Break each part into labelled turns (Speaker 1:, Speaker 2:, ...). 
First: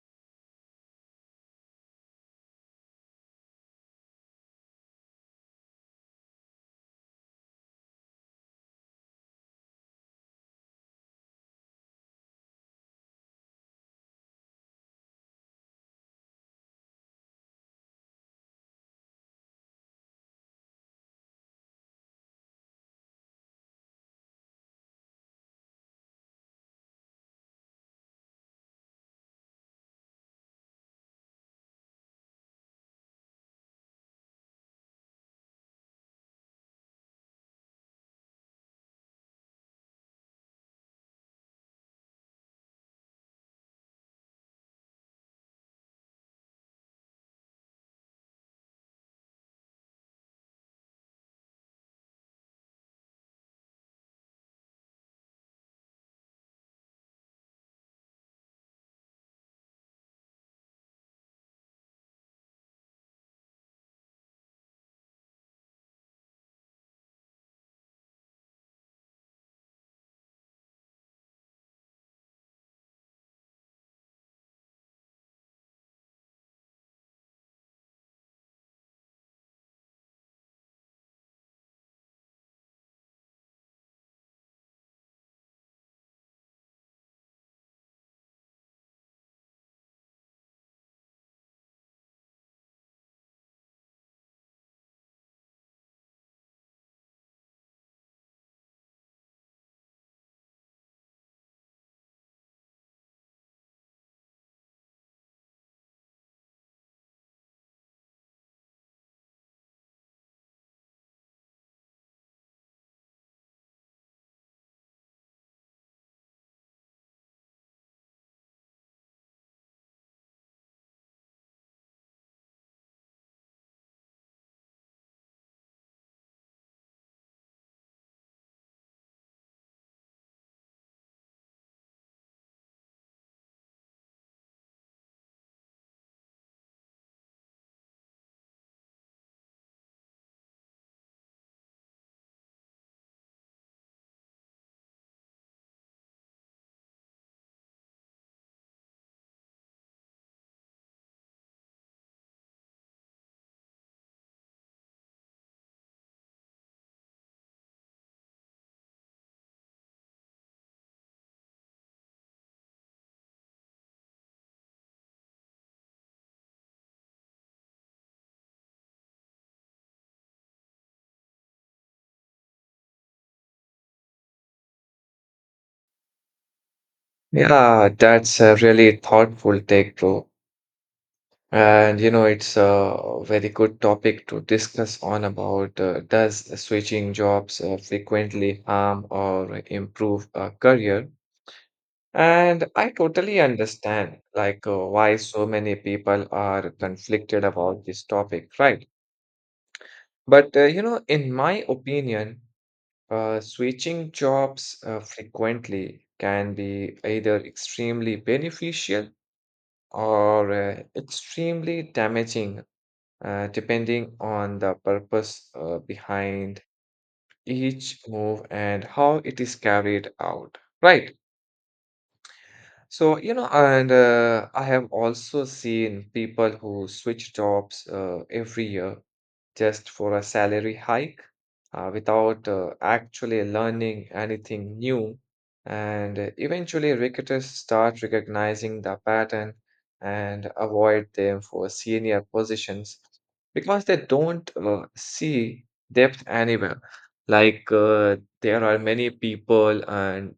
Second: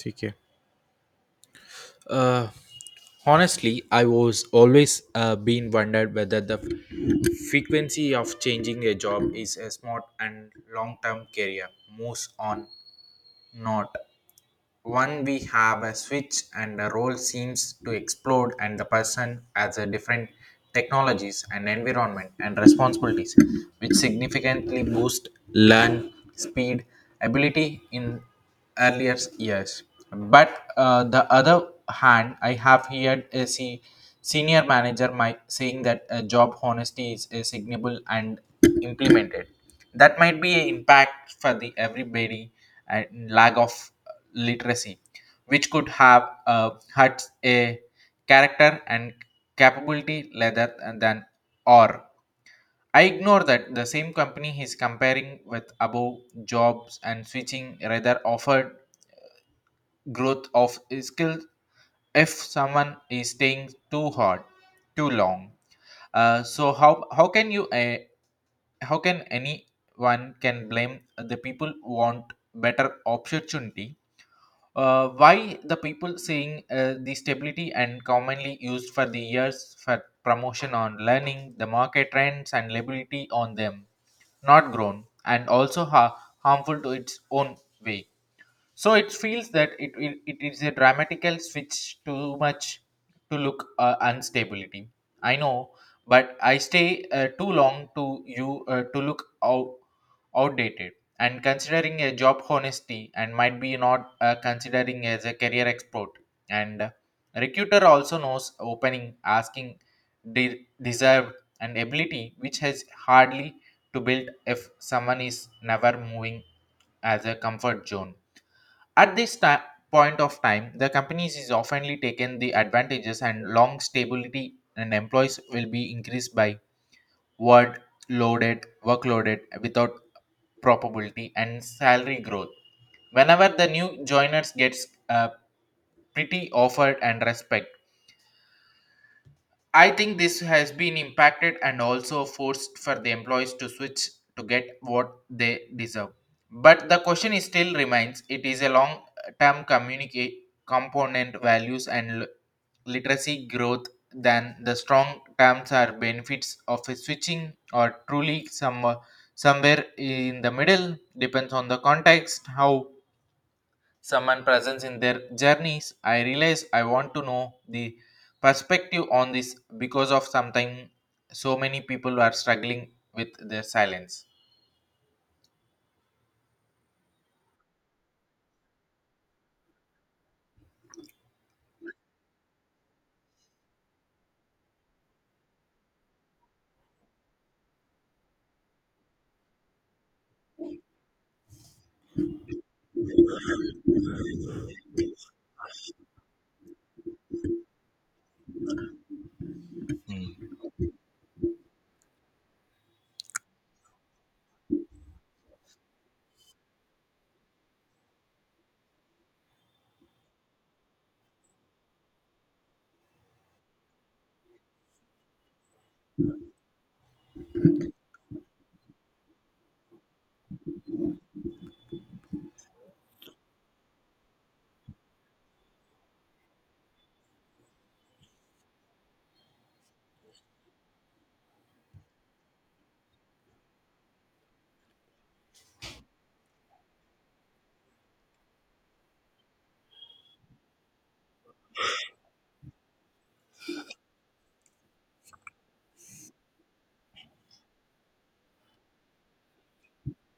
Speaker 1: ठीक है uh, honestly I was always been wondered whether the frequency of changing a job is a smart and long term career moves on not one we have a switch and the role seems to explode and the person has a different technologies and environment and responsibilities which significantly boost learn speed ability in earlier years. But the other hand, I have heard a senior manager might saying that job honesty is signable and implemented. That might be an impact for the everybody and lack of literacy, which could have had a character and capability rather than or. I ignore that the same company is comparing with above jobs and switching rather offered growth of skills if someone is staying too hard, too long. So how can you how can anyone can blame the people who want better opportunity, why the people saying the stability and commonly used for the years for promotion on learning, the market trends and liability on them, not grown, and also harmful to its own way. So it feels that it is a dramatical switch too much to look instability. I know, but I stay too long to you to look out, outdated. And considering a job honesty and might be not considering as a career export. And recruiter also knows opening, asking, deserved and ability which has hardly to build if someone is never moving as a comfort zone at this time, point of time, the companies is oftenly taken the advantages and long stability and employees will be increased by word loaded, workloaded without probability and salary growth. Whenever the new joiners gets pretty offered and respect I think this has been impacted and also forced for the employees to switch to get what they deserve. But the question is still remains it is a long term communicate component values and literacy growth than the strong terms or benefits of a switching or truly some somewhere in the middle depends on the context how someone presence in their journeys I realize I want to know the perspective on this because of something so many people are struggling with their silence.
Speaker 2: Yeah, that's a really thoughtful take bro. And it's a very good topic to discuss on about does switching jobs frequently harm or improve a career? And I totally understand like why so many people are conflicted about this topic, right? But in my opinion, switching jobs frequently can be either extremely beneficial or extremely damaging, depending on the purpose behind each move and how it is carried out. Right. So, you know, and I have also seen people who switch jobs every year just for a salary hike without actually learning anything new. And eventually, recruiters start recognizing the pattern and avoid them for senior positions because they don't see depth anywhere. Like, there are many people and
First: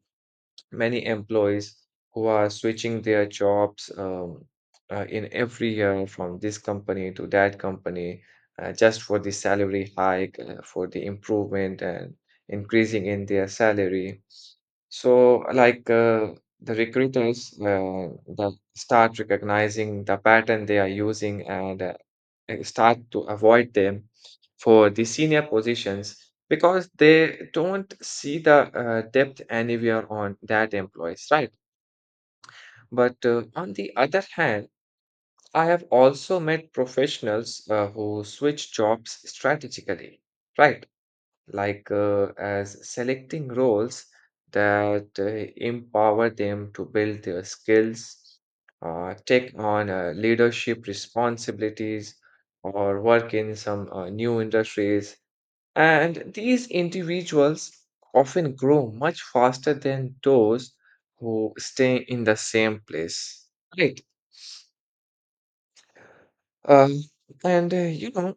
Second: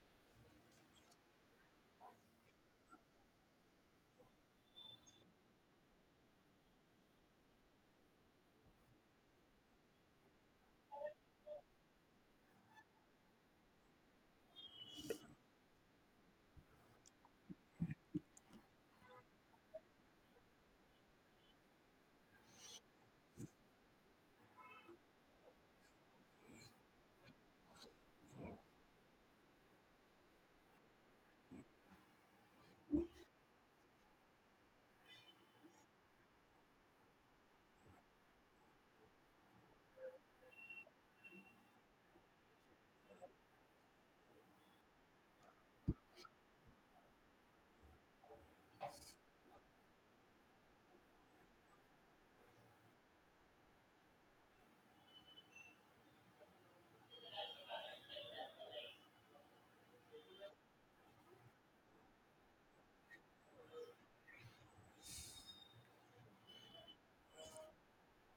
Speaker 2: many employees who are switching their jobs in every year from this company to that company just for the salary hike, for the improvement and increasing in their salary. So, like the recruiters that start recognizing the pattern they are using and start to avoid them for the senior positions because they don't see the depth anywhere on that employees, right? But on the other hand, I have also met professionals who switch jobs strategically, right? Like as selecting roles that empower them to build their skills, take on leadership responsibilities, or work in some new industries and these individuals often grow much faster than those who stay in the same place. Right. Um, and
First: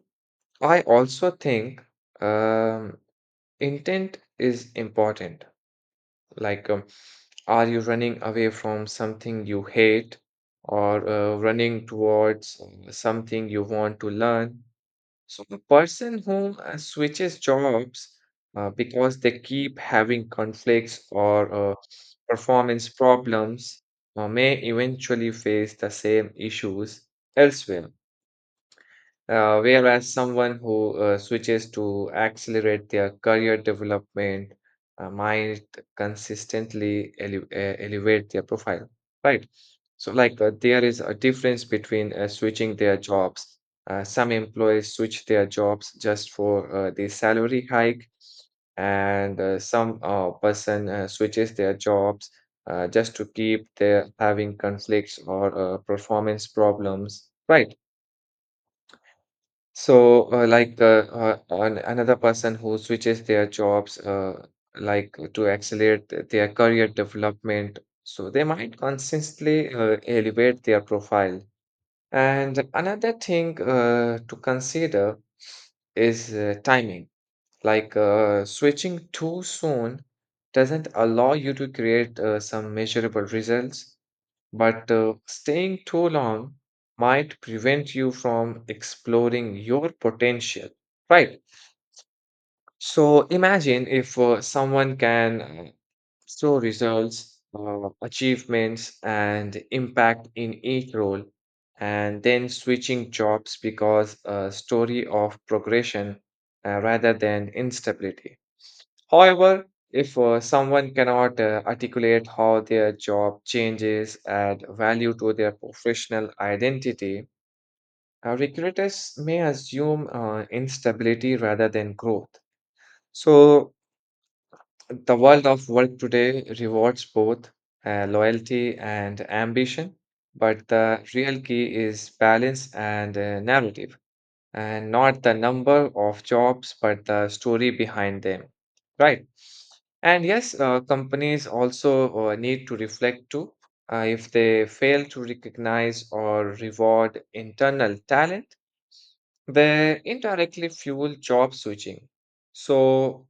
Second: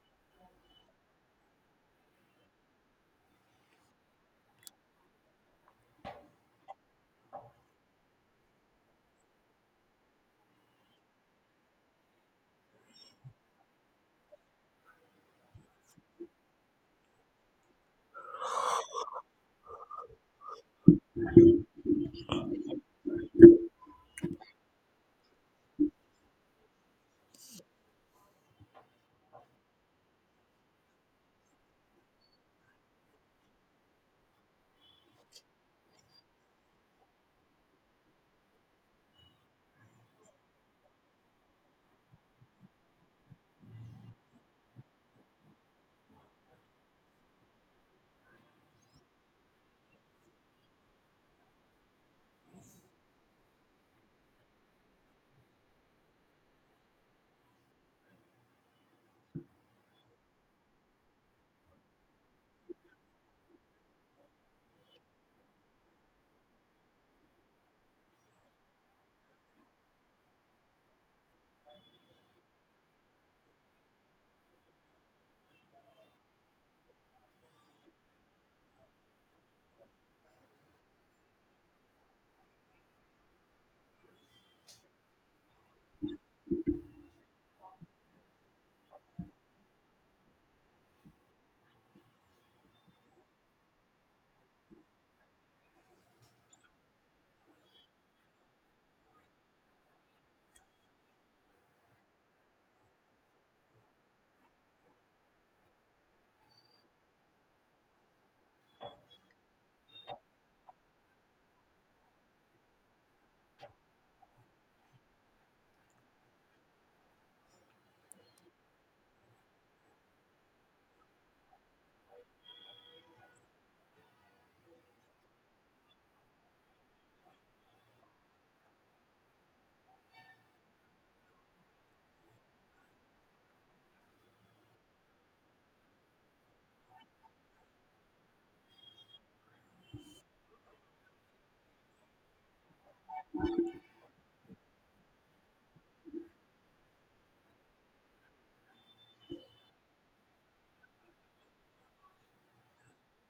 Speaker 2: I also think um, intent is important. Like, are you running away from something you hate or running towards something you want to learn? So the person who switches jobs because they keep having conflicts or performance problems may eventually face the same issues elsewhere. Whereas someone who switches to accelerate their career development might consistently elevate their profile, right? So, like, there is a difference between switching their jobs. Some employees switch their jobs just for the salary hike, and some person switches their jobs just to keep their having conflicts or performance problems, right? So, like another person who switches their jobs, like to accelerate their career development, so they might consistently elevate their profile. And another thing to consider is timing. Like switching too soon doesn't allow you to create some measurable results. But staying too long might prevent you from exploring your potential, right? So imagine if someone can show results, achievements, and impact in each role, and then switching jobs because a story of progression rather than instability. However, if someone cannot articulate how their job changes add value to their professional identity, recruiters may assume instability rather than growth. So, the world of work today rewards both loyalty and ambition, but the real key is balance and narrative and not the number of jobs, but the story behind them, right? And yes, companies also need to reflect too. If they fail to recognize or reward internal talent, they indirectly fuel job switching. So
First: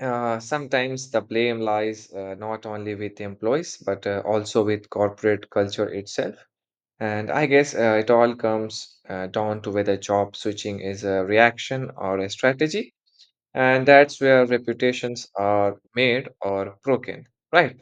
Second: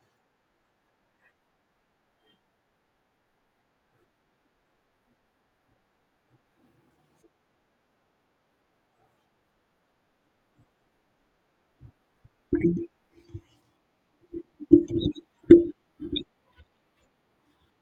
Speaker 2: sometimes the blame lies not only with employees, but also with corporate culture itself. And I guess it all comes down to whether job switching is a reaction or a strategy. And that's where reputations are made or broken, right?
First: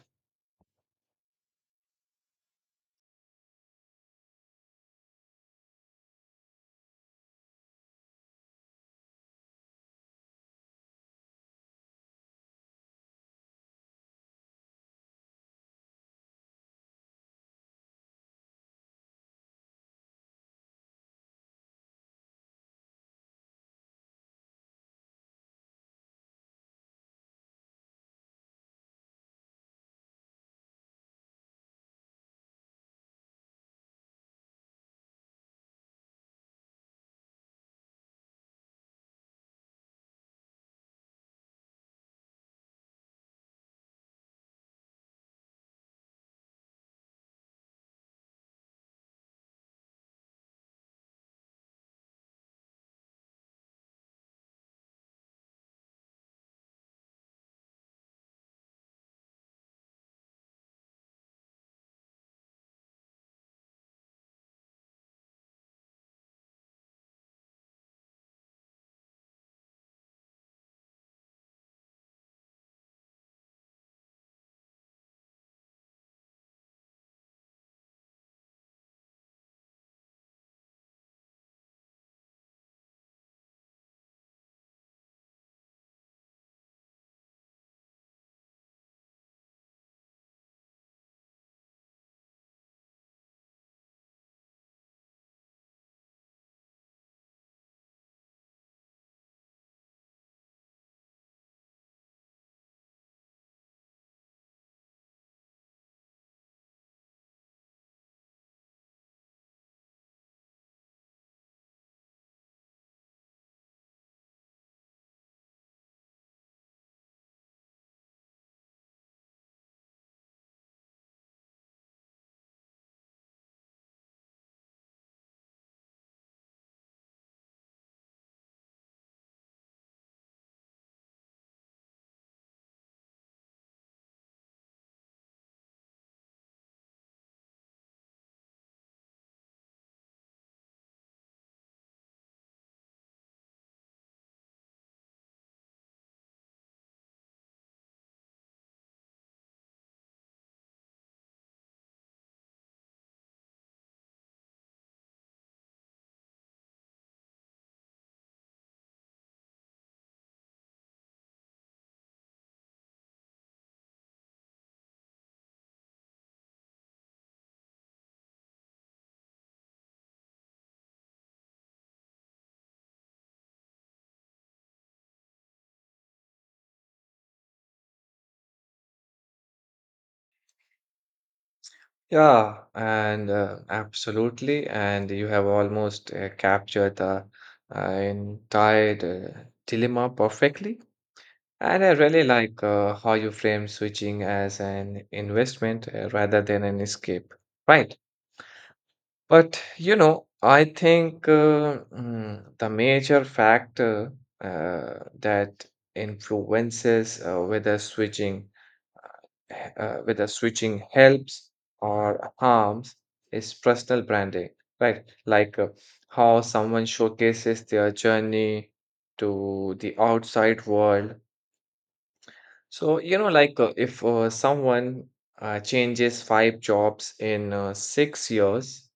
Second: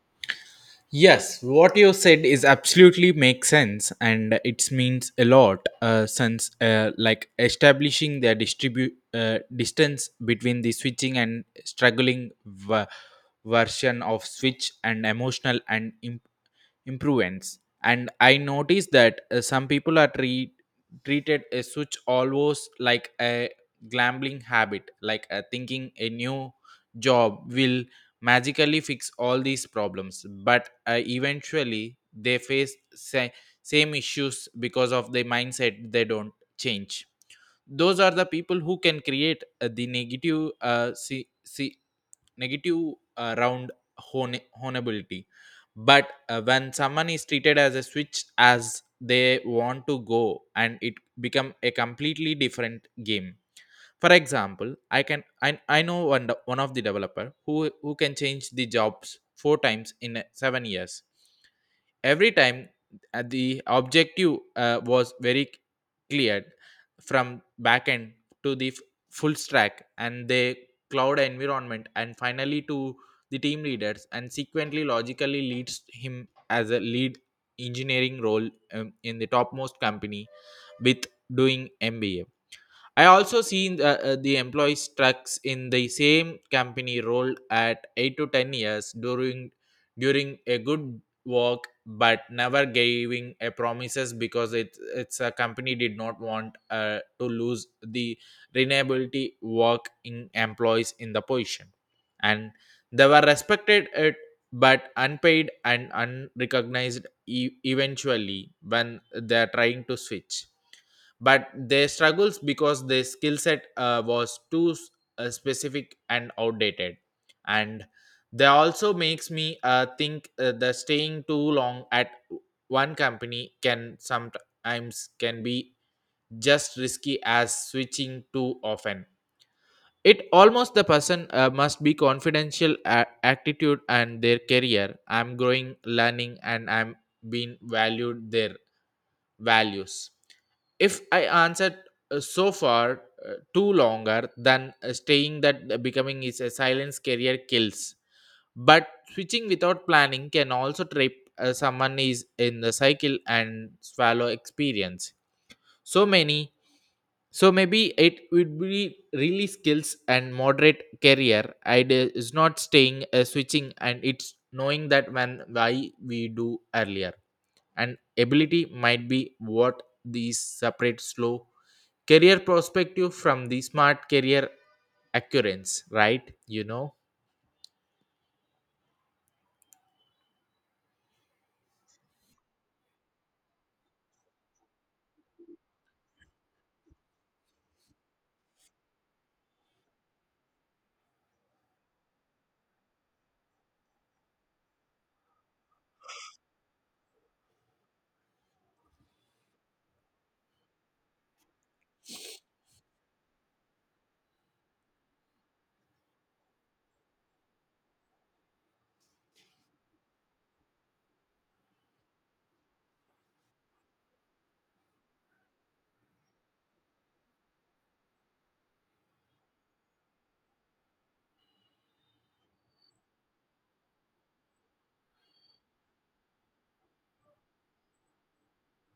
Speaker 1: Yes, what you said is absolutely makes sense, and it means a lot. Since like establishing the distribute distance between the switching and struggling version of switch and emotional and improvements. And I noticed that some people are treated a switch almost like a gambling habit, like thinking a new job will magically fix all these problems but eventually they face same issues because of the mindset they don't change, those are the people who can create the negative see, see negative round honeability but when someone is treated as a switch as they want to go and it become a completely different game. For example, I know one, one of the developer who can change the jobs 4 times in 7 years. Every time the objective was very cleared, from backend to the full stack and the cloud environment and finally to the team leaders and sequently logically leads him as a lead engineering role in the topmost company with doing MBA. I also seen the employees trucks in the same company rolled at 8 to 10 years during a good work but never giving a promises because it's a company did not want to lose the renewability work in employees in the position and they were respected it but unpaid and unrecognized, eventually when they're trying to switch but they struggles because their skill set was too specific and outdated, and that also makes me think that staying too long at one company can sometimes can be just risky as switching too often. It almost the person must be confidential attitude and their career I'm growing learning and I'm being valued their values if I answered so far too longer than staying that becoming is a silence career kills, but switching without planning can also trip someone is in the cycle and swallow experience so many. So maybe it would be really skills and moderate career idea is not staying switching and it's knowing that when why we do earlier and ability might be what these separate slow career perspective from the smart career accurance, right? You know.
Speaker 2: Yeah, and absolutely. And you have almost captured the entire uh, dilemma perfectly. And I really like how you frame switching as an investment rather than an escape, right? But I think the major factor uh, that influences whether switching helps or harms is personal branding, right? Like how someone showcases their journey to the outside world. So like if someone changes five jobs in 6 years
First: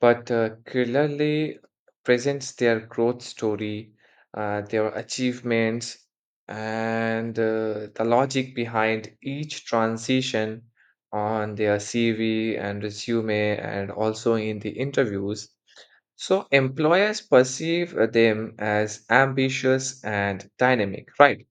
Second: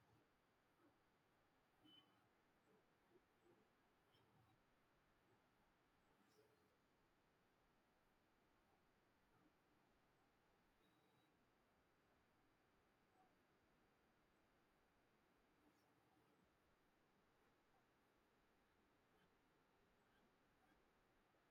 Speaker 2: but clearly presents their growth story, their achievements, and the logic behind each transition on their CV and resume, and also in the interviews. So, employers perceive them as ambitious and dynamic, right?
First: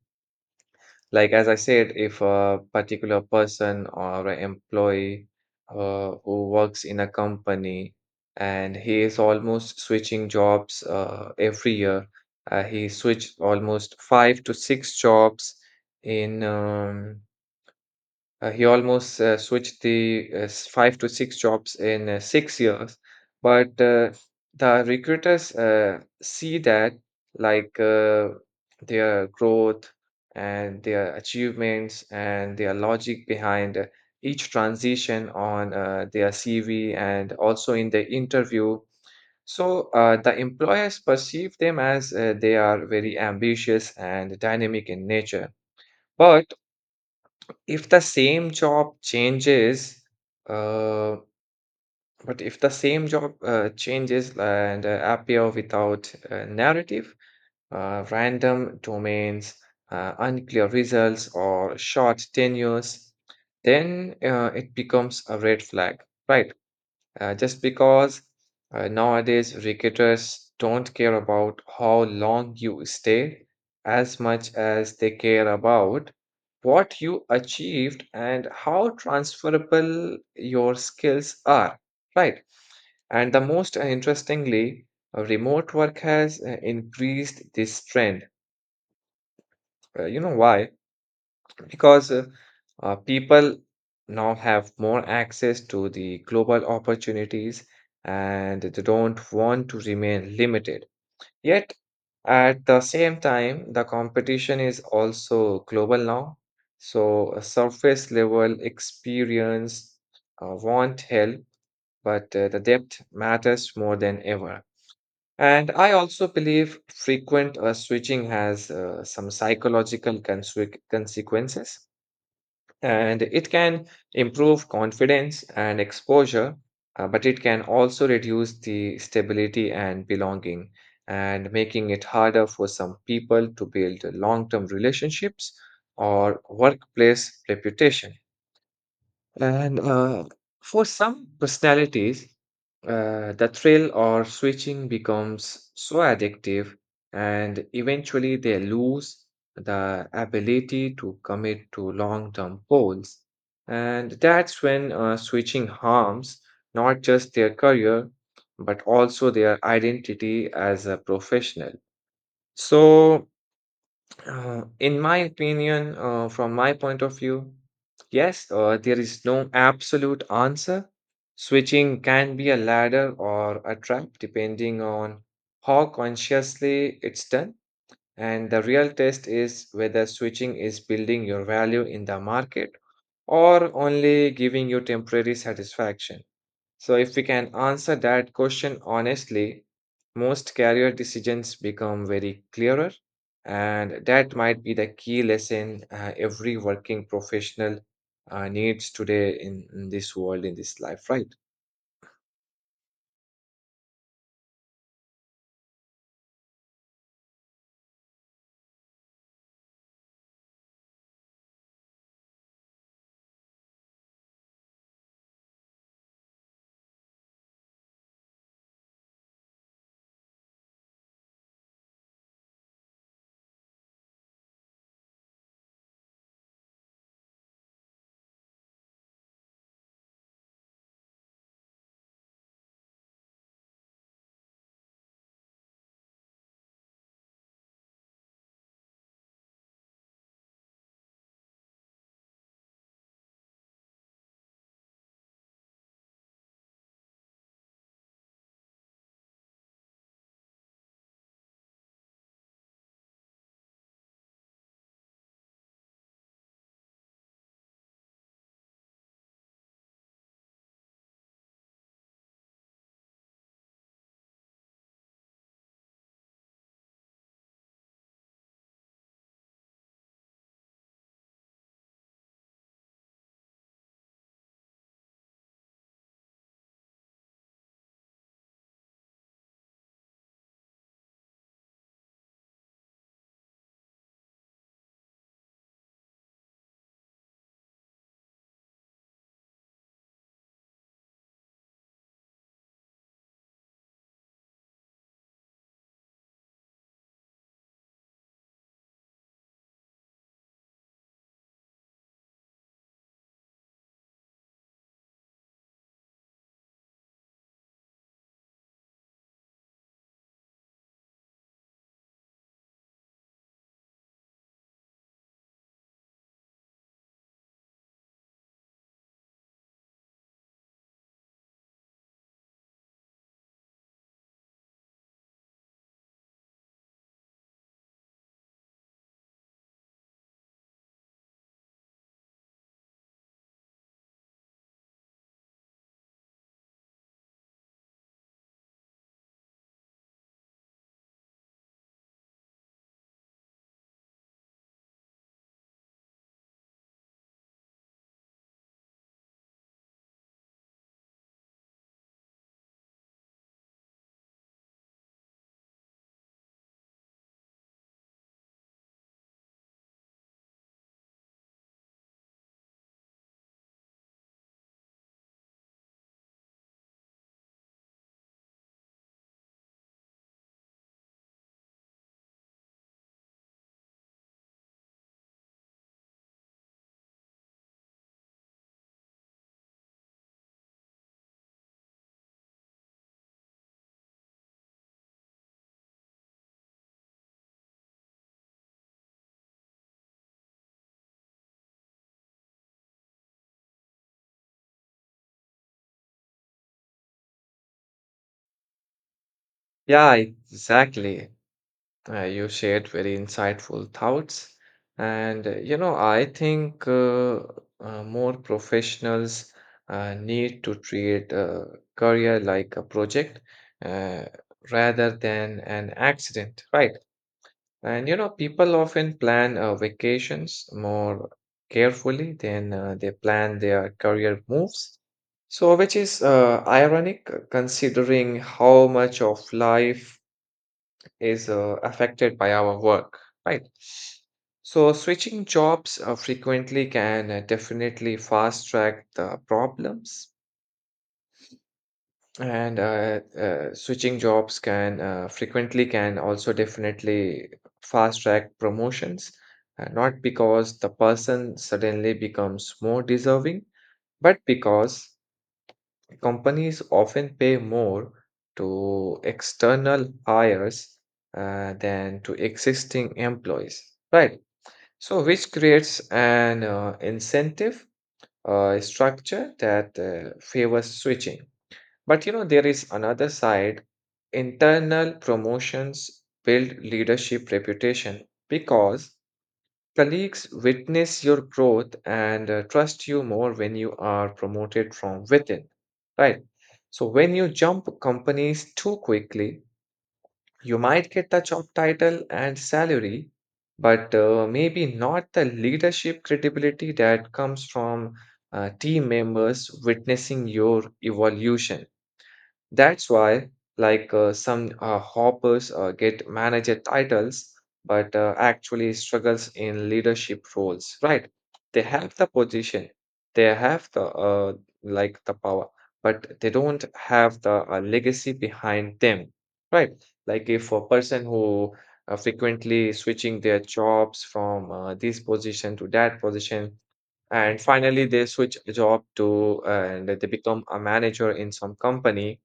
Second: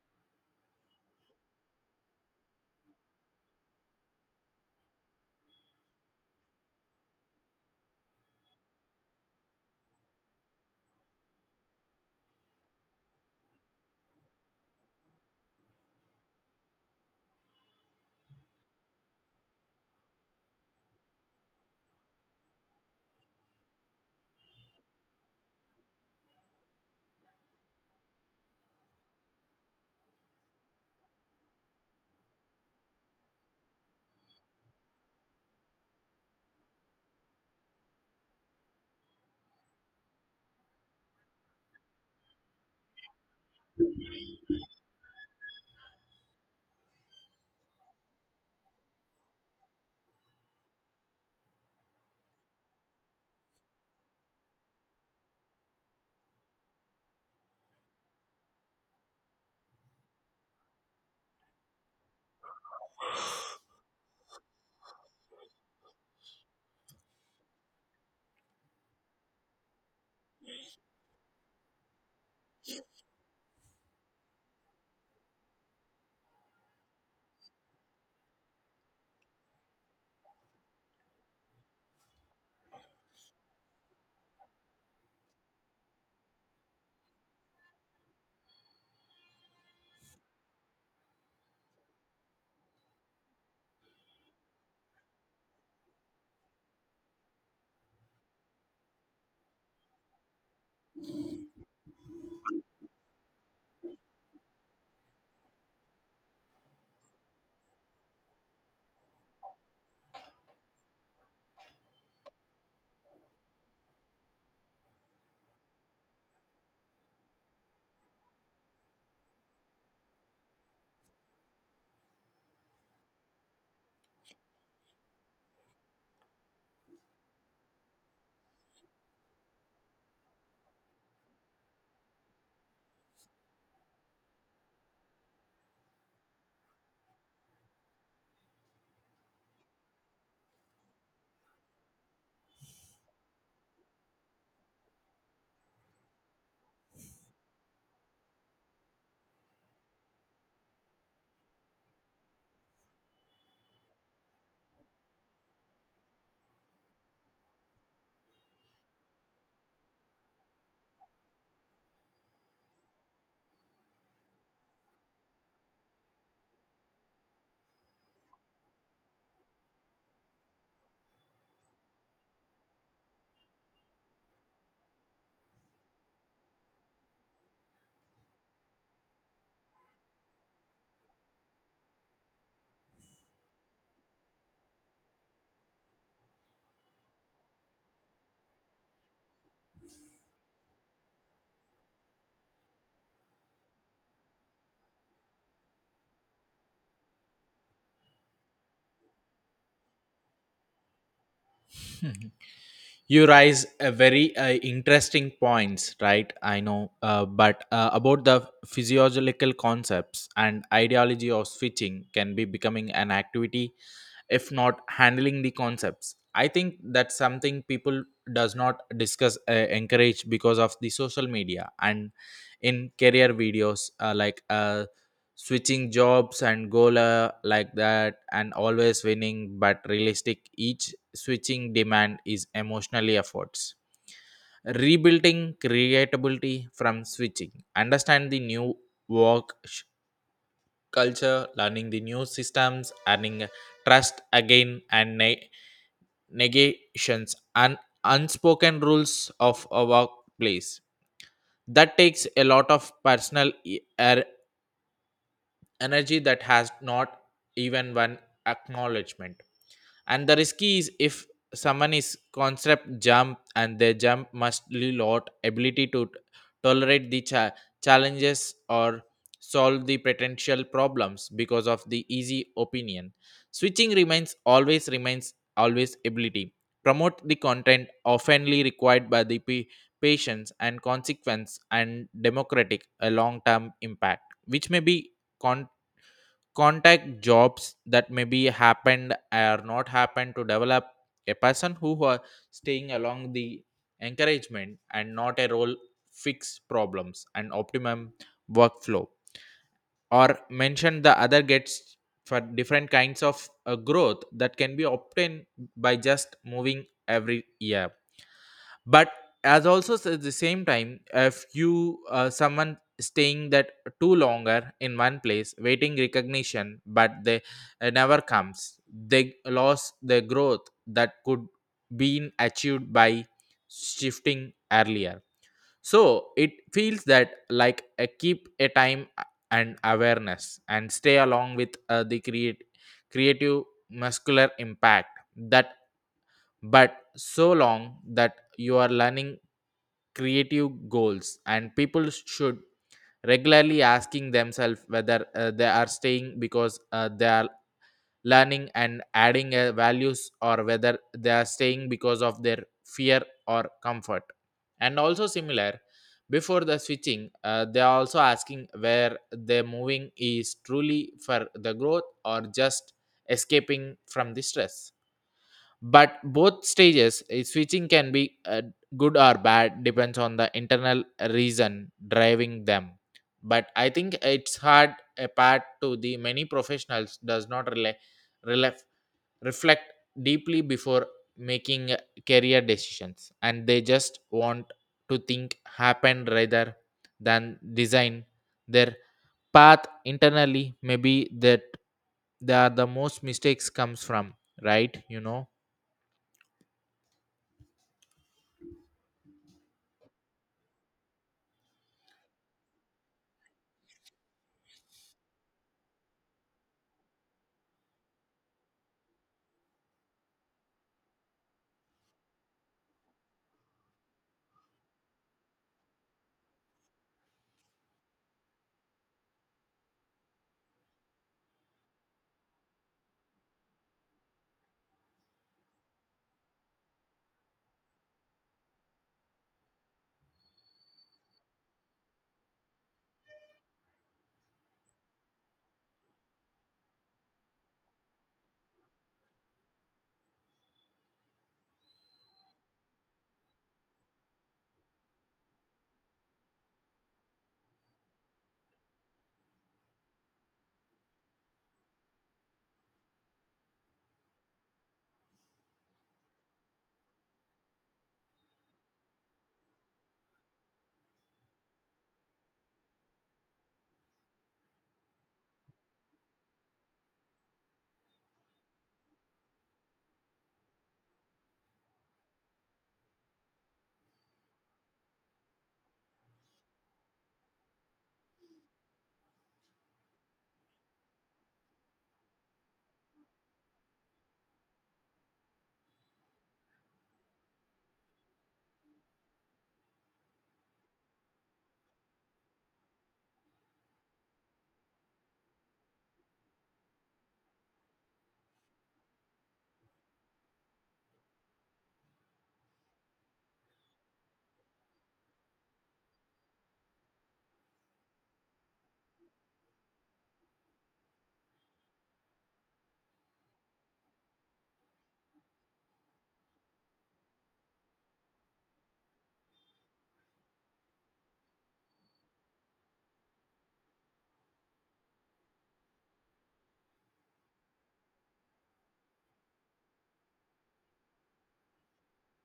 Speaker 2: Like as I said, if a particular person or an employee who works in a company and he is almost switching jobs every year, he switched almost five to six jobs in he almost switched the five to six jobs in 6 years. But the recruiters see that, like their growth and their achievements and their logic behind each transition on their CV and also in the interview. So the employers perceive them as they are very ambitious and dynamic in nature. But if the same job changes, uh, but if the same job changes and appear without narrative, random domains, unclear results, or short tenures, then it becomes a red flag, right? Just because nowadays cricketers don't care about how long you stay as much as they care about what you achieved and how transferable your skills are, right? And the most interestingly remote work has increased this trend. You know why? Because people now have more access to the global opportunities and they don't want to remain limited. Yet, at the same time, the competition is also global now. So, a surface level experience won't help, but the depth matters more than ever. And I also believe frequent switching has some psychological consequences and it can improve confidence and exposure, but it can also reduce the stability and belonging, and making it harder for some people to build long term relationships or workplace reputation. And for some personalities, the thrill or switching becomes so addictive, and eventually they lose the ability to commit to long-term goals. And that's when switching harms not just their career, but also their identity as a professional. So, in my opinion, from my point of view, yes, there is no absolute answer. Switching can be a ladder or a trap depending on how consciously it's done. And the real test is whether switching is building your value in the market or only giving you temporary satisfaction. So, if we can answer that question honestly, most career decisions become very clearer, and that might be the key lesson every working professional needs today in this world, in this life, right?
Speaker 1: You raise a very interesting points, right? I know but about the physiological concepts and ideology of switching can be becoming an activity if not handling the concepts, I think that's something people does not discuss encourage because of the social media and in career videos like switching jobs and goal like that and always winning but realistic each switching demand is emotionally efforts, rebuilding creatability from switching understand the new work sh- culture, learning the new systems, earning trust again and negations and unspoken rules of a workplace. That takes a lot of personal energy that has not even one acknowledgement. And the risky is if someone is concept jump and their jump must be lot ability to tolerate the challenges or solve the potential problems because of the easy opinion, switching remains always ability promote the content oftenly required by the patience and consequence and democratic a long term impact which may be con contact jobs that maybe happened or not happened to develop a person who are staying along the encouragement and not a role fix problems and optimum workflow or mention the other gets for different kinds of growth that can be obtained by just moving every year. But as also at the same time if you someone staying that too longer in one place waiting recognition but they never comes they lost the growth that could been achieved by shifting earlier. So it feels that like a keep a time and awareness and stay along with the create creative muscular impact that, but so long that you are learning creative goals and people should regularly asking themselves whether they are staying because they are learning and adding values or whether they are staying because of their fear or comfort. And also similar before the switching they are also asking where their moving is truly for the growth or just escaping from the stress. But both stages switching can be good or bad depends on the internal reason driving them. But I think it's hard a part to the many professionals does not rely, rely reflect deeply before making career decisions and they just want to think happen rather than design their path internally, maybe that they are the most mistakes comes from, right? You know.
Speaker 2: Yeah, exactly. You shared very insightful thoughts. And I think more professionals need to treat a career like a project uh, rather than an accident, right? And people often plan vacations more carefully than they plan their career moves. So, which is ironic considering how much of life is affected by our work, right? So, switching jobs frequently can definitely fast track the problems, and switching jobs can frequently can also definitely fast track promotions, not because the person suddenly becomes more deserving, but because companies often pay more to external hires than to existing employees, right? So, which creates an incentive structure that favors switching. But there is another side. Internal promotions build leadership reputation because colleagues witness your growth and trust you more when you are promoted from within, right? So, when you jump companies too quickly, you might get the job title and salary, but maybe not the leadership credibility that comes from team members witnessing your evolution. That's why, like some hoppers get manager titles, but actually struggles in leadership roles, right? They have the position, they have the like the power, but they don't have the legacy behind them, right? Like if a person who frequently switching their jobs from this position to that position, and finally they switch a job to and they become a manager in some company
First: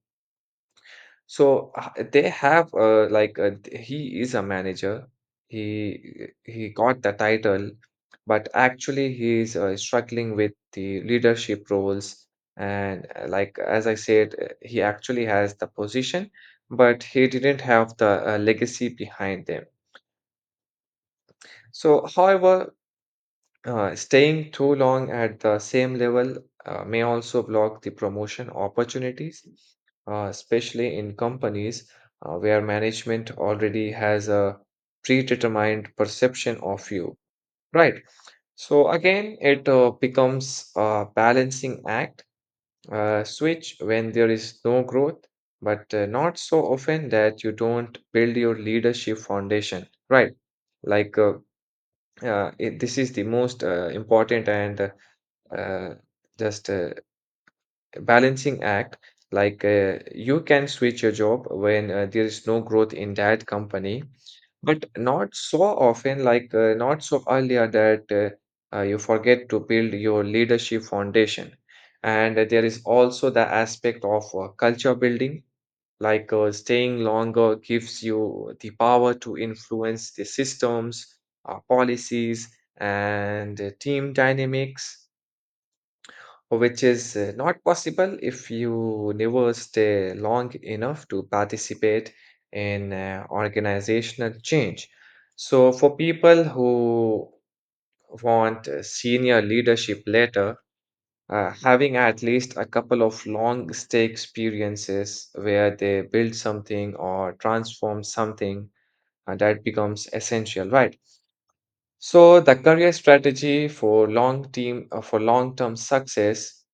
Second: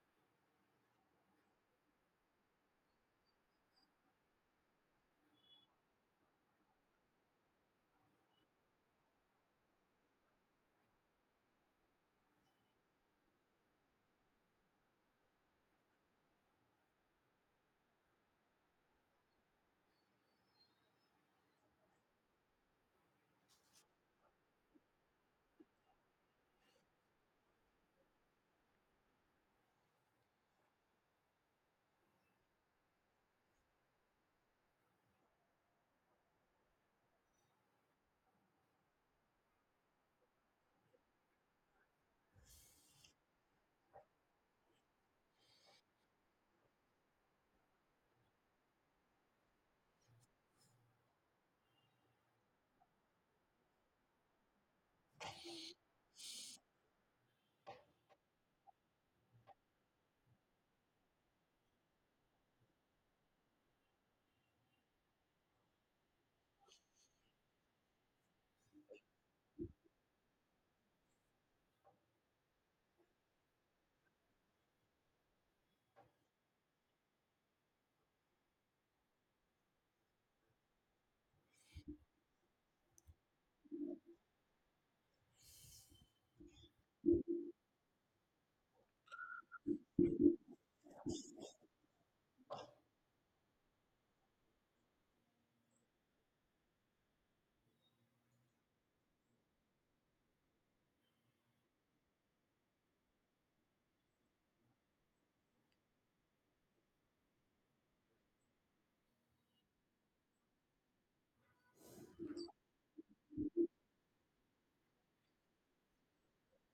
Speaker 2: so they have like he is a manager. He got the title, but actually he is struggling with the leadership roles. And like as I said, he actually has the position, but he didn't have the legacy behind them. So, however, staying too long at the same level may also block the promotion opportunities, especially in companies where management already has a predetermined perception of you. Right. So again, it becomes a balancing act, switch when there is no growth, but not so often that you don't build your leadership foundation. Right. Like uh, this is the most important and uh, just a balancing act. Like you can switch your job when there is no growth in that company, but not so often, like not so earlier that you forget to build your leadership foundation. And there is also the aspect of culture building, like staying longer gives you the power to influence the systems, policies, and team dynamics which is not possible if you never stay long enough to participate in organizational change. So, for people who want senior leadership later, having at least a couple of long stay experiences where they build something or transform something, that becomes essential, right? So the career strategy for long team for long-term success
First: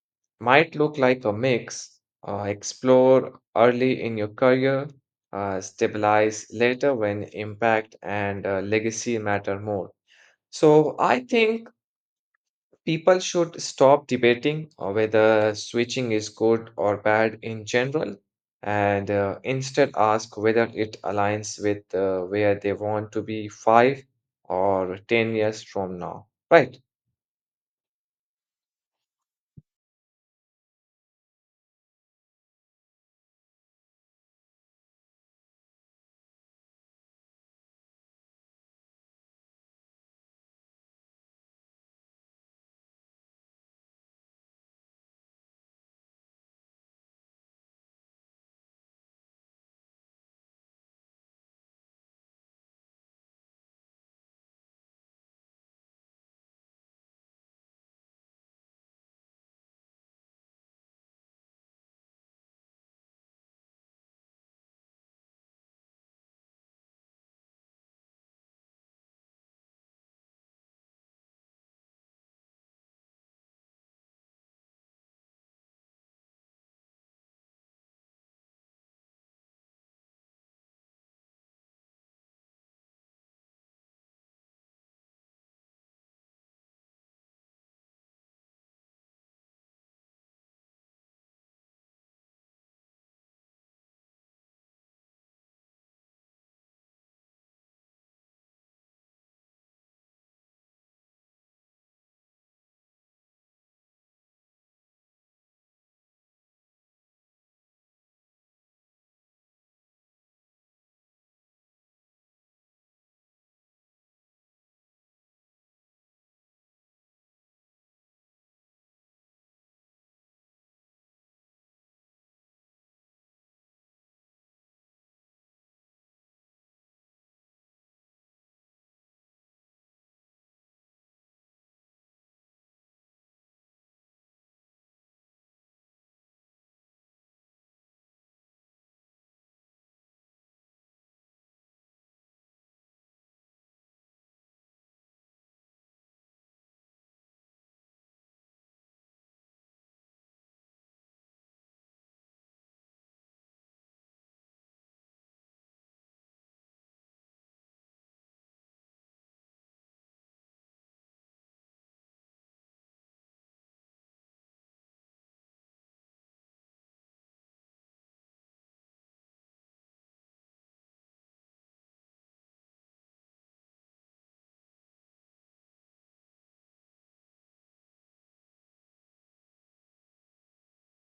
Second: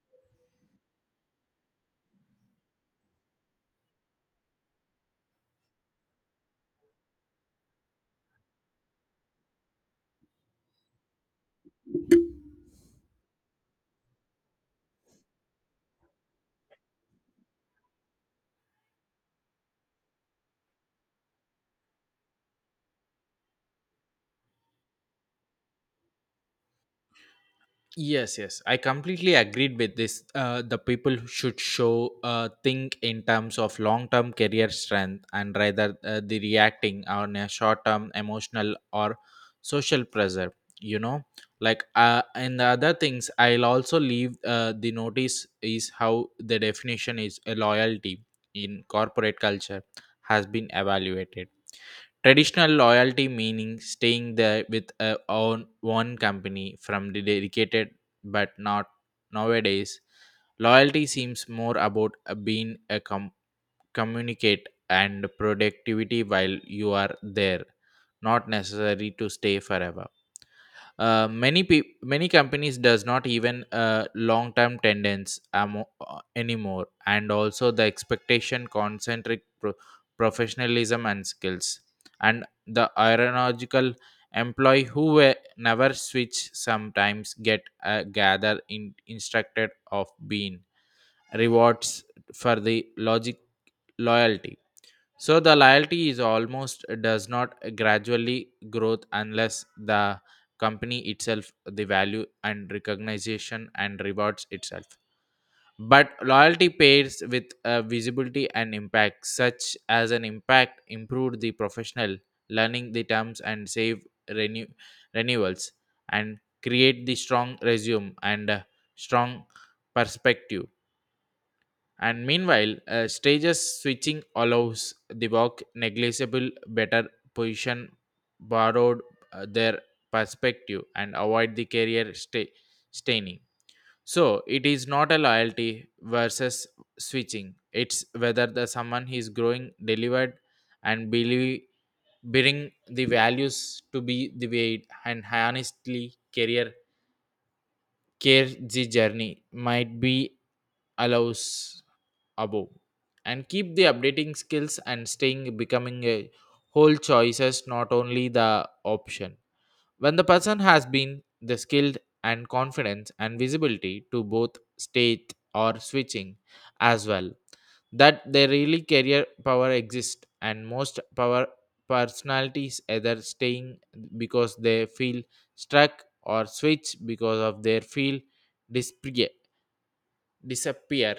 Speaker 2: might look like a mix. Explore early in your career, stabilize later when impact and legacy matter more. So I think people should stop debating whether switching is good or bad in general, and instead ask whether it aligns with where they want to be five or 10 years from now. Right.
Speaker 1: Yes, yes, I completely agreed with this. The people should show think in terms of long-term career strength and rather the reacting on a short-term emotional or social pressure. You know, like and the other things I'll also leave the notice is how the definition is a loyalty in corporate culture has been evaluated. Traditional loyalty meaning staying there with a own one company from the dedicated but not nowadays. Loyalty seems more about being a communicate and productivity while you are there, not necessary to stay forever. Many companies does not even long term tenants anymore and also the expectation concentric professionalism and skills, and the aeronautical employee who were never switch sometimes get gather in instructed of being rewards for the logic loyalty. So the loyalty is almost does not gradually growth unless the company itself the value and recognition and rewards itself. But loyalty pairs with visibility and impact, such as an impact improved the professional learning the terms and save renew renewals and create the strong resume and strong perspective. And meanwhile, stages switching allows the walk negligible better position borrowed their perspective and avoid the career staining. So it is not a loyalty versus switching. It's whether the someone is growing delivered and believe bring the values to be the way, and honestly career care the journey might be allows above, and keep the updating skills and staying becoming a whole choices not only the option when the person has been the skilled and confidence and visibility to both state or switching as well, that they really career power exists. And most power personalities either staying because they feel struck or switch because of their feel disappear.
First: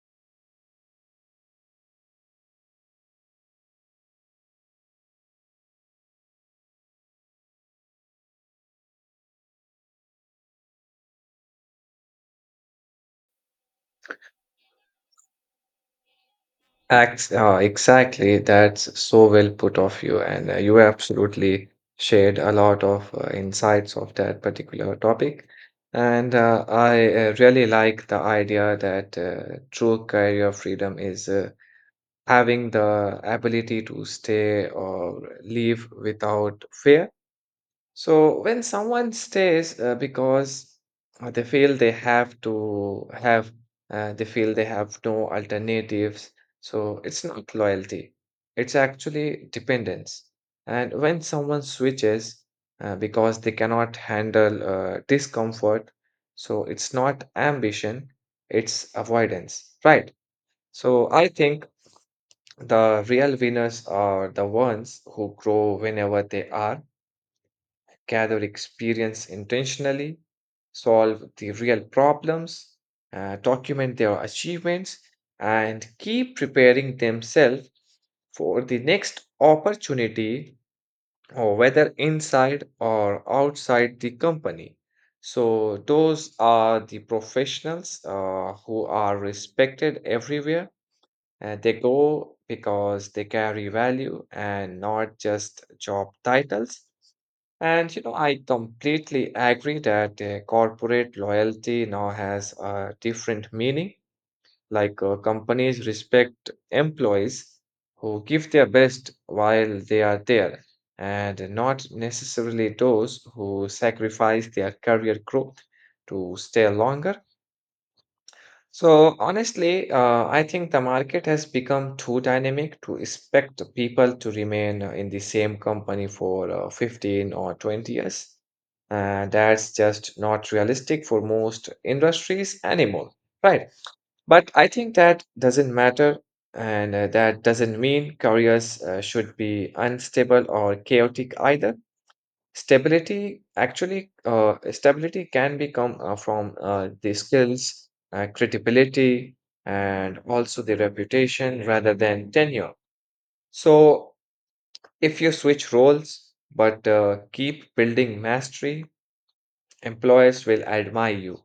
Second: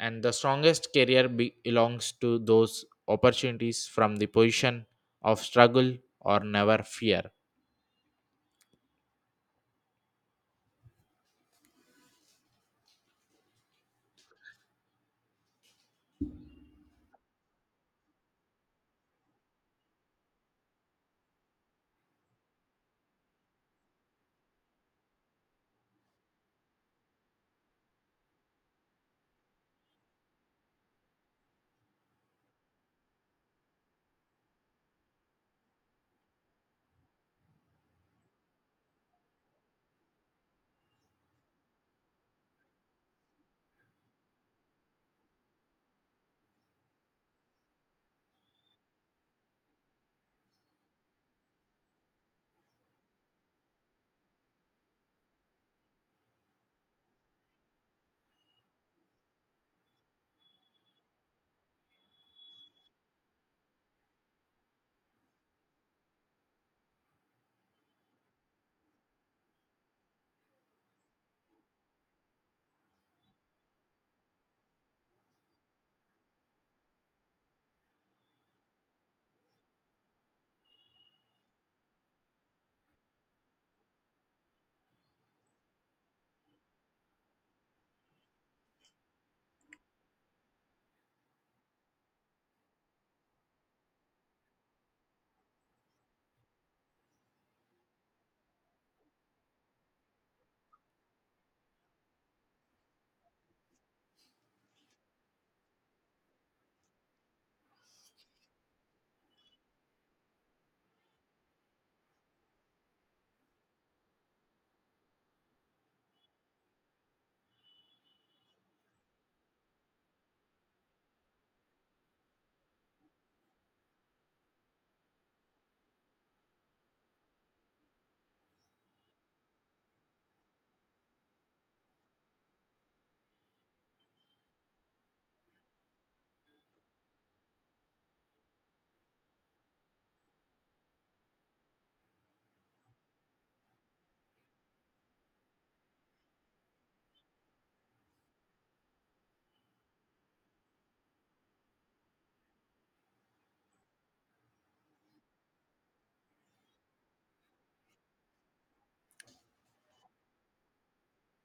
Speaker 1: And the strongest career belongs to those opportunities from the position of struggle or never fear.
Speaker 2: Exactly. That's so well put of you. And you absolutely shared a lot of insights of that particular topic. And I really like the idea that true career freedom is having the ability to stay or leave without fear. So when someone stays because they feel they have to have, they feel they have no alternatives. So it's not loyalty, it's actually dependence. And when someone switches because they cannot handle discomfort, so it's not ambition, it's avoidance, right? So I think the real winners are the ones who grow whenever they are, gather experience intentionally, solve the real problems, document their achievements, and keep preparing themselves for the next opportunity, or whether inside or outside the company. So, those are the professionals who are respected everywhere they go because they carry value and not just job titles. And you know, I completely agree that corporate loyalty now has a different meaning. Like companies respect employees who give their best while they are there, and not necessarily those who sacrifice their career growth to stay longer. So honestly, I think the market has become too dynamic to expect people to remain in the same company for 15 or 20 years. And that's just not realistic for most industries anymore, right? But I think that doesn't matter, and that doesn't mean careers should be unstable or chaotic either. Stability can become from the skills, credibility, and also the reputation rather than tenure. So, if you switch roles but keep building mastery, employers will admire you.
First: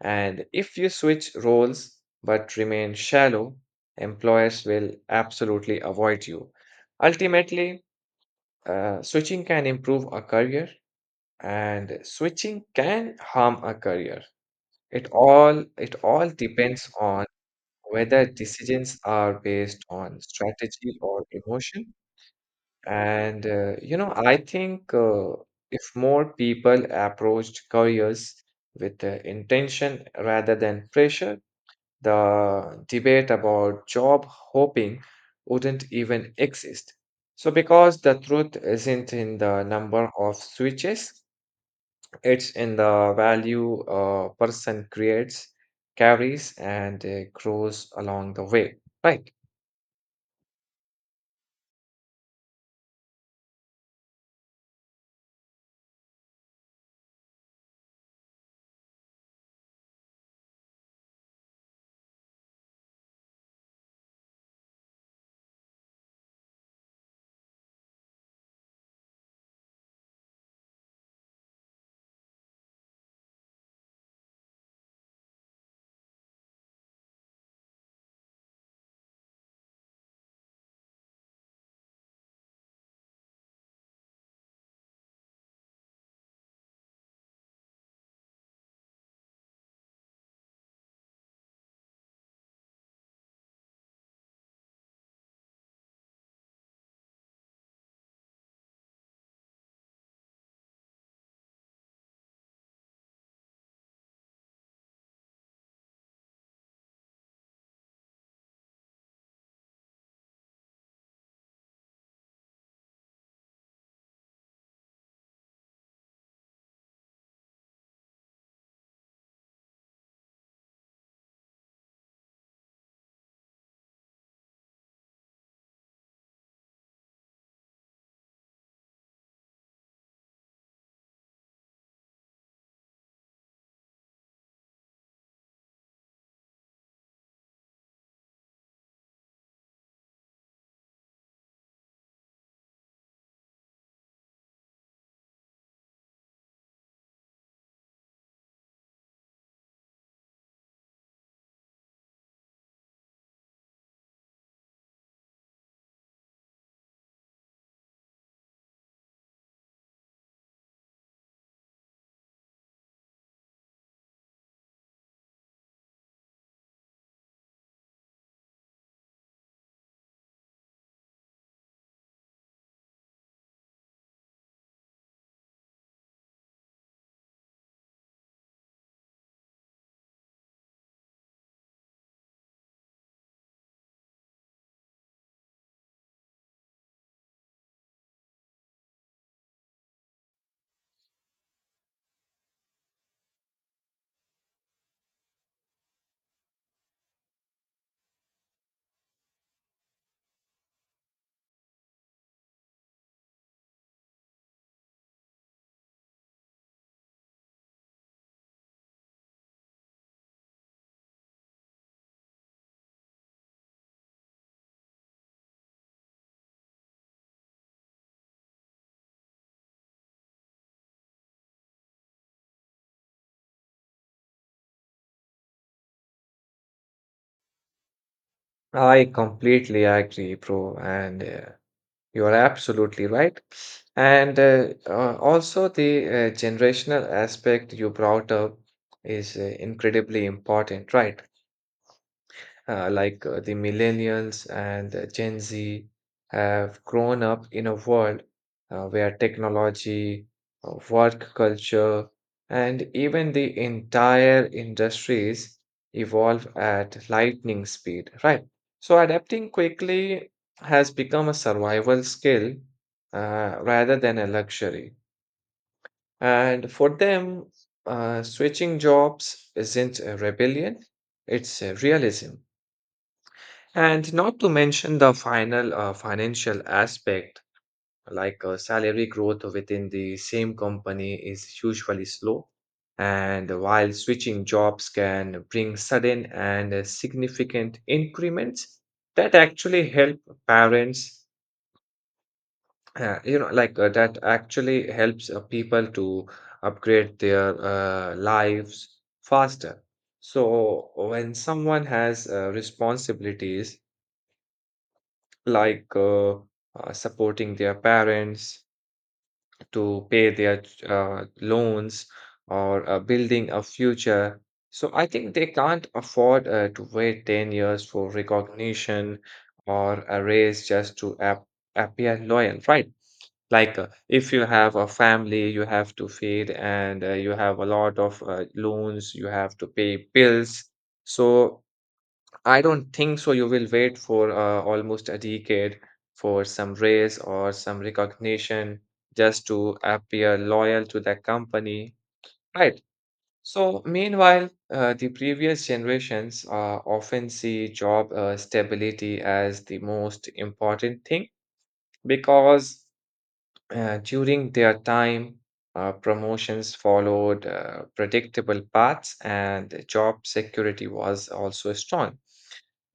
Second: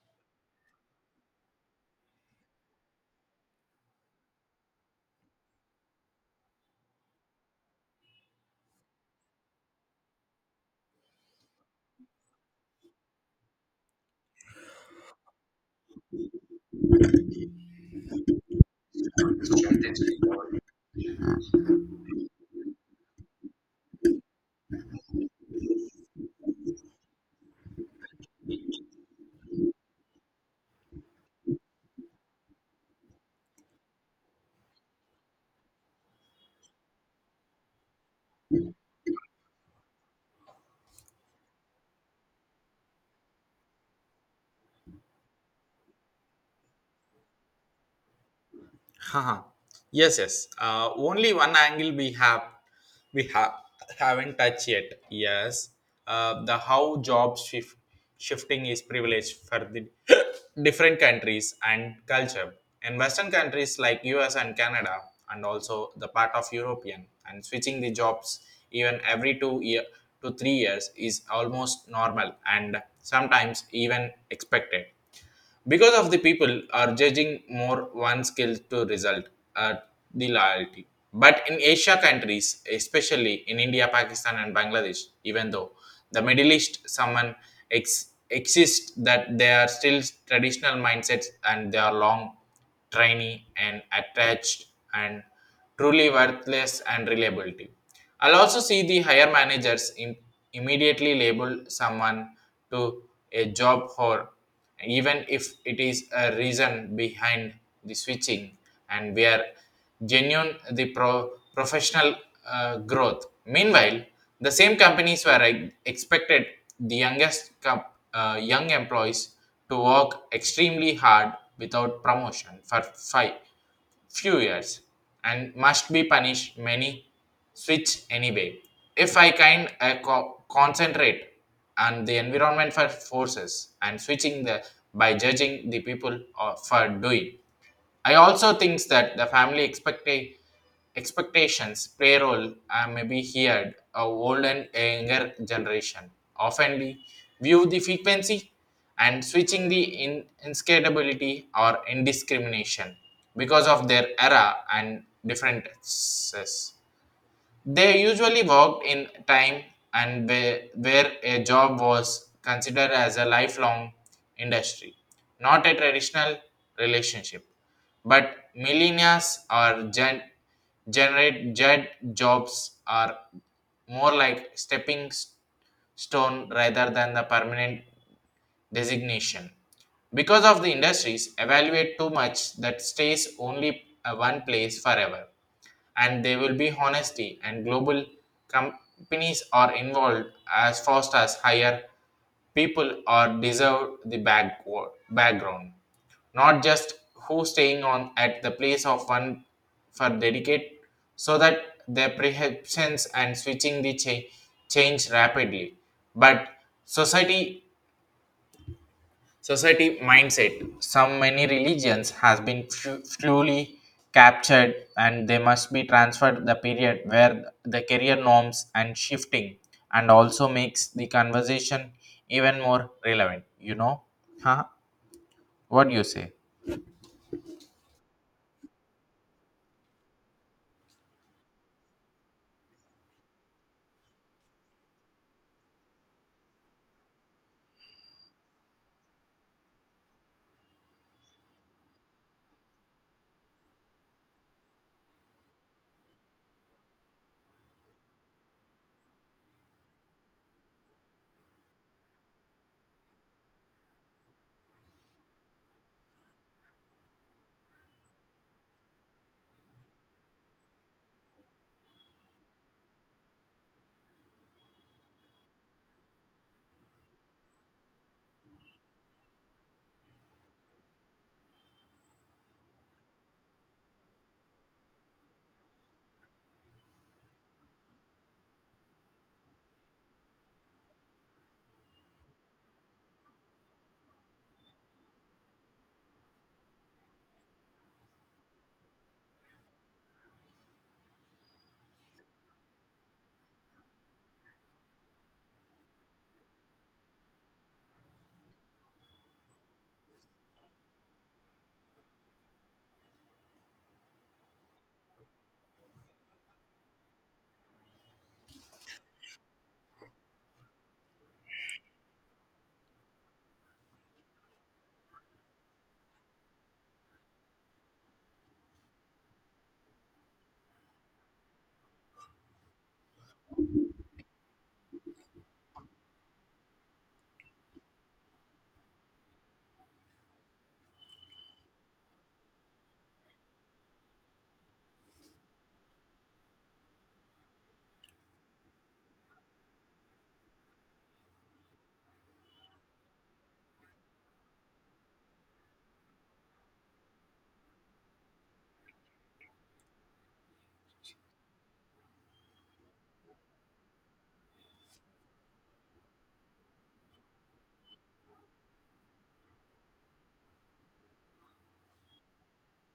Speaker 2: And if you switch roles but remain shallow, employers will absolutely avoid you. Ultimately, switching can improve a career and switching can harm a career. It all depends on whether decisions are based on strategy or emotion. And you know, I think if more people approached careers with intention rather than pressure, the debate about job hopping wouldn't even exist. So, because the truth isn't in the number of switches, it's in the value a person creates, carries, and grows along the way. Right.
Speaker 1: Haha. Yes, yes. Only one angle we have haven't touched yet. Yes, the how job shifting is privileged for the different countries and culture. In Western countries like U.S. and Canada, and also the part of European, and switching the jobs even every 2 year to 3 years is almost normal and sometimes even expected because of the people are judging more one skill to result at the loyalty, but in Asia countries, especially in India, Pakistan and Bangladesh, even though the Middle East someone exists that they are still traditional mindsets and they are long trainee, and attached and truly worthless and reliability. I'll also see the higher managers immediately label someone to a job whore, even if it is a reason behind the switching, and we are genuine the professional growth. Meanwhile, the same companies were expected the youngest young employees to work extremely hard without promotion for five few years and must be punished many switch anyway if I can concentrate on the environment for forces and switching the by judging the people for doing. I also thinks that the family expectations play a role, maybe here a old and younger generation often view the frequency and switching the inscalability or indiscrimination because of their era and differences. They usually worked in time and where a job was considered as a lifelong industry, not a traditional relationship. But millennials or generate jet jobs are more like stepping stone rather than the permanent designation. Because of the industries evaluate too much that stays only one place forever, and there will be honesty and global companies are involved as fast as higher people are deserve the background, not just who staying on at the place of one for dedicate, so that their perceptions and switching the change rapidly, but society society mindset some many religions has been fully captured and they must be transferred the period where the career norms and shifting and also makes the conversation even more relevant. Huh? What do you say?
Speaker 2: I completely agree, bro. And you are absolutely right. And also, the generational aspect you brought up is incredibly important, right? Like the millennials and Gen Z have grown up in a world where technology, work culture, and even the entire industries evolve at lightning speed, right? So adapting quickly has become a survival skill rather than a luxury. And for them, switching jobs isn't a rebellion, it's a realism. And not to mention the final financial aspect, like salary growth within the same company is usually slow. And while switching jobs can bring sudden and significant increments, that actually help parents, you know, like that actually helps people to upgrade their lives faster. So when someone has responsibilities, like supporting their parents to pay their loans or building a future. So I think they can't afford to wait 10 years for recognition or a raise just to appear loyal, right? Like if you have a family you have to feed and you have a lot of loans you have to pay bills. So I don't think so. You will wait for almost a decade for some raise or some recognition just to appear loyal to the company, right? So, meanwhile, the previous generations often see job stability as the most important thing because during their time, promotions followed predictable paths and job security was also strong.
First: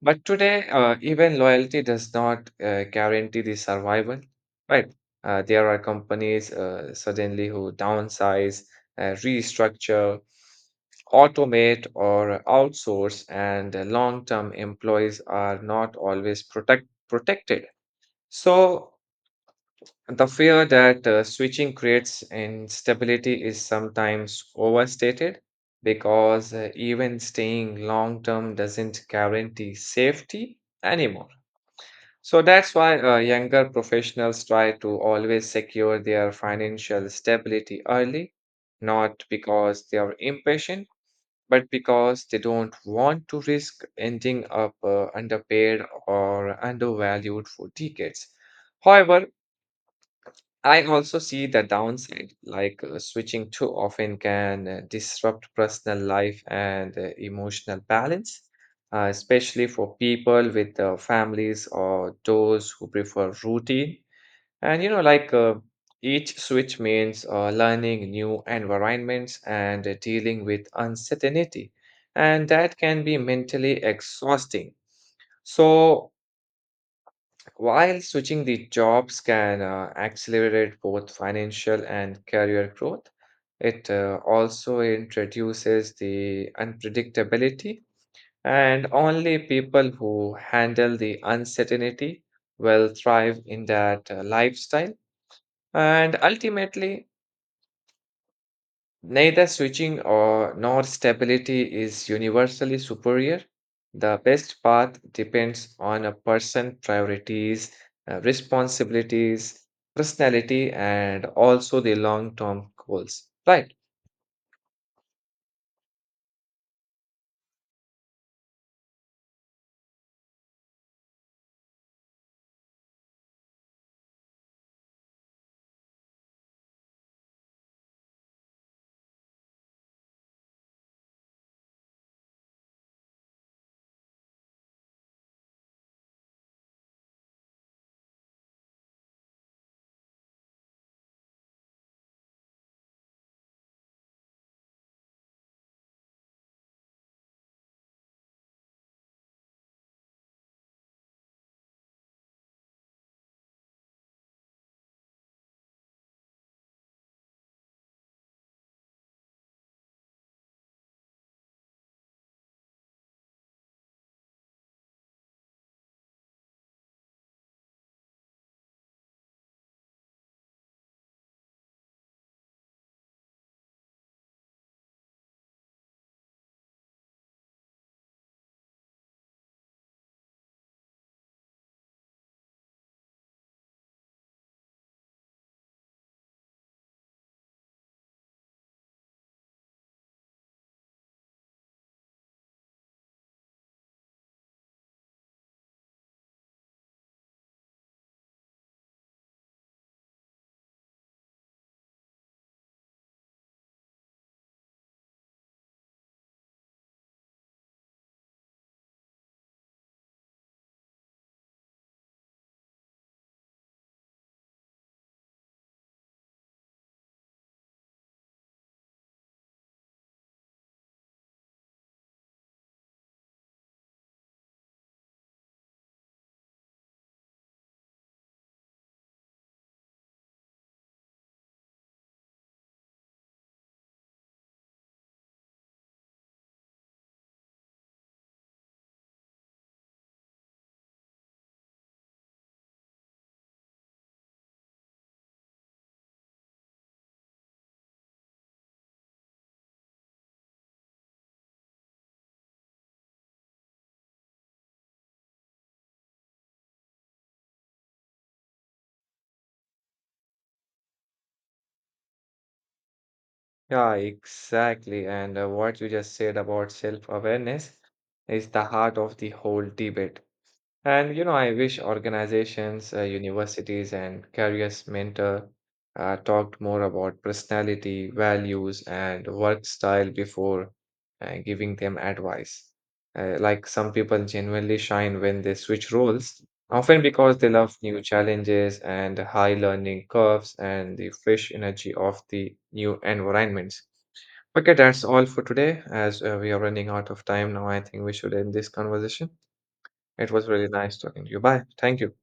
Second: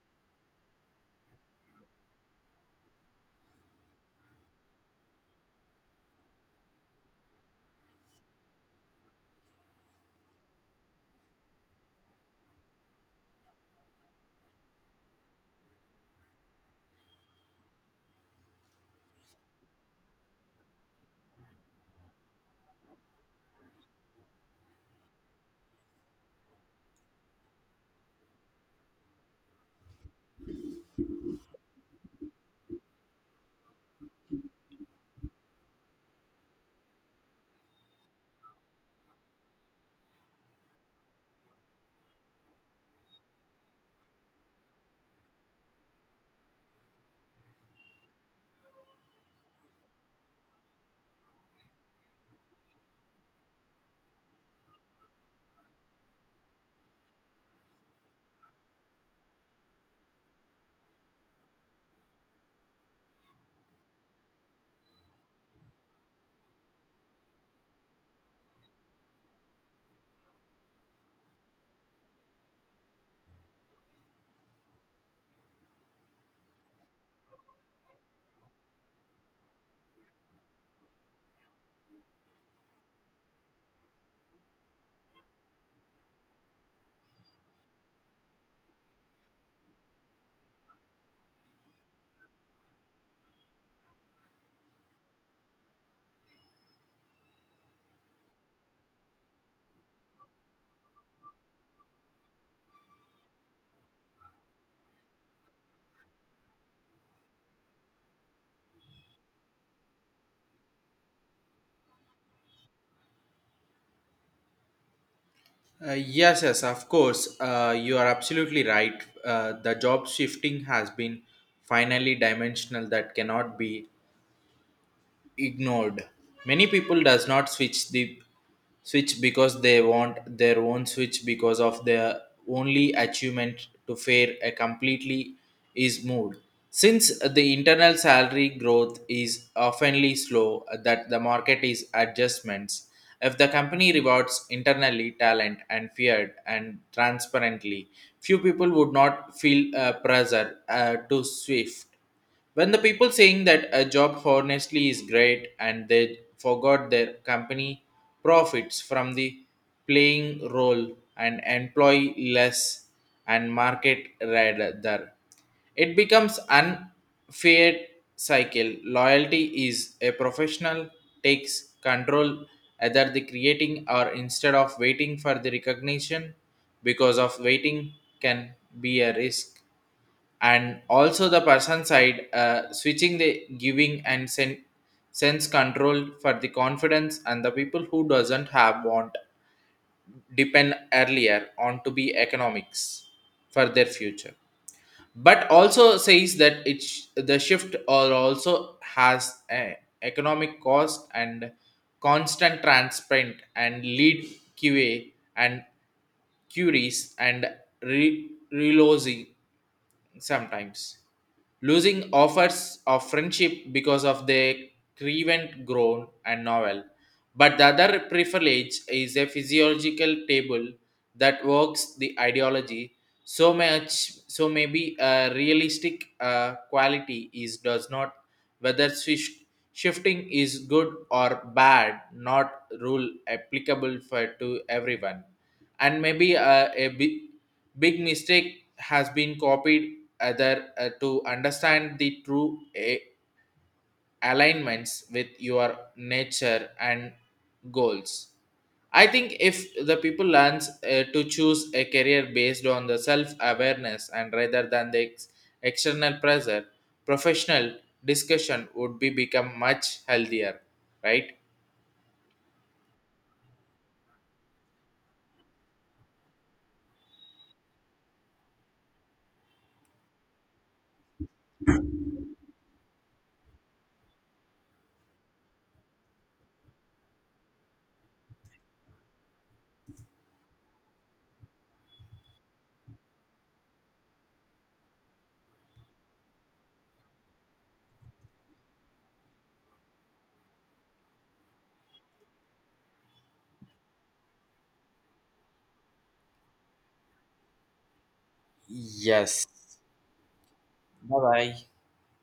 Speaker 2: But today, even loyalty does not guarantee the survival, right? There are companies suddenly who downsize, restructure, automate, or outsource, and long term employees are not always protected. So, the fear that switching creates instability is sometimes overstated because even staying long term doesn't guarantee safety anymore. So that's why younger professionals try to always secure their financial stability early, not because they are impatient, but because they don't want to risk ending up underpaid or undervalued for decades. However, I also see the downside, like switching too often can disrupt personal life and emotional balance, especially for people with families or those who prefer routine. And you know, like each switch means learning new environments and dealing with uncertainty, and that can be mentally exhausting. So, while switching the jobs can accelerate both financial and career growth, it also introduces the unpredictability, and only people who handle the uncertainty will thrive in that lifestyle. And ultimately, neither switching or nor stability is universally superior. The best path depends on a person's priorities, responsibilities, personality, and also the long-term goals. Right.
Speaker 1: Uh, yes, yes, of course. You are absolutely right. The job shifting has been finally dimensional that cannot be ignored. Many people does not switch the switch because they want their own switch because of their only achievement to fare a completely is moved. Since the internal salary growth is oftenly slow, that the market is adjustments. If the company rewards internally talent and feared and transparently, few people would not feel pressure to swift. When the people saying that a job honestly is great and they forgot their company profits from the playing role and employ less and market rather, it becomes unfair cycle. Loyalty is a professional takes control either the creating or instead of waiting for the recognition because of waiting can be a risk, and also the person side switching the giving and sense control for the confidence and the people who doesn't have want depend earlier on to be economics for their future, but also says that it's the shift or also has a economic cost and constant transparent and lead qa and queries and reloading sometimes losing offers of friendship because of the grievant grown and novel. But the other privilege is a physiological table that works the ideology so much, so maybe a realistic quality is does not whether shifting is good or bad not rule applicable for to everyone, and maybe a big, big mistake has been copied other to understand the true alignments with your nature and goals. I think if the people learns to choose a career based on the self awareness and rather than the external pressure professional discussion would be become much healthier, right?
Speaker 2: Yeah, exactly. And what you just said about self-awareness is the heart of the whole debate. And you know, I wish organizations, universities, and careers mentor talked more about personality, values, and work style before giving them advice. Like some people genuinely shine when they switch roles, often because they love new challenges and high learning curves and the fresh energy of the new environments. Okay, that's all for today. As we are running out of time now, I think we should end this conversation.
Speaker 1: Yes.
Speaker 2: It was really nice
Speaker 1: Bye
Speaker 2: talking to you. Bye.
Speaker 1: bye.
Speaker 2: Thank you.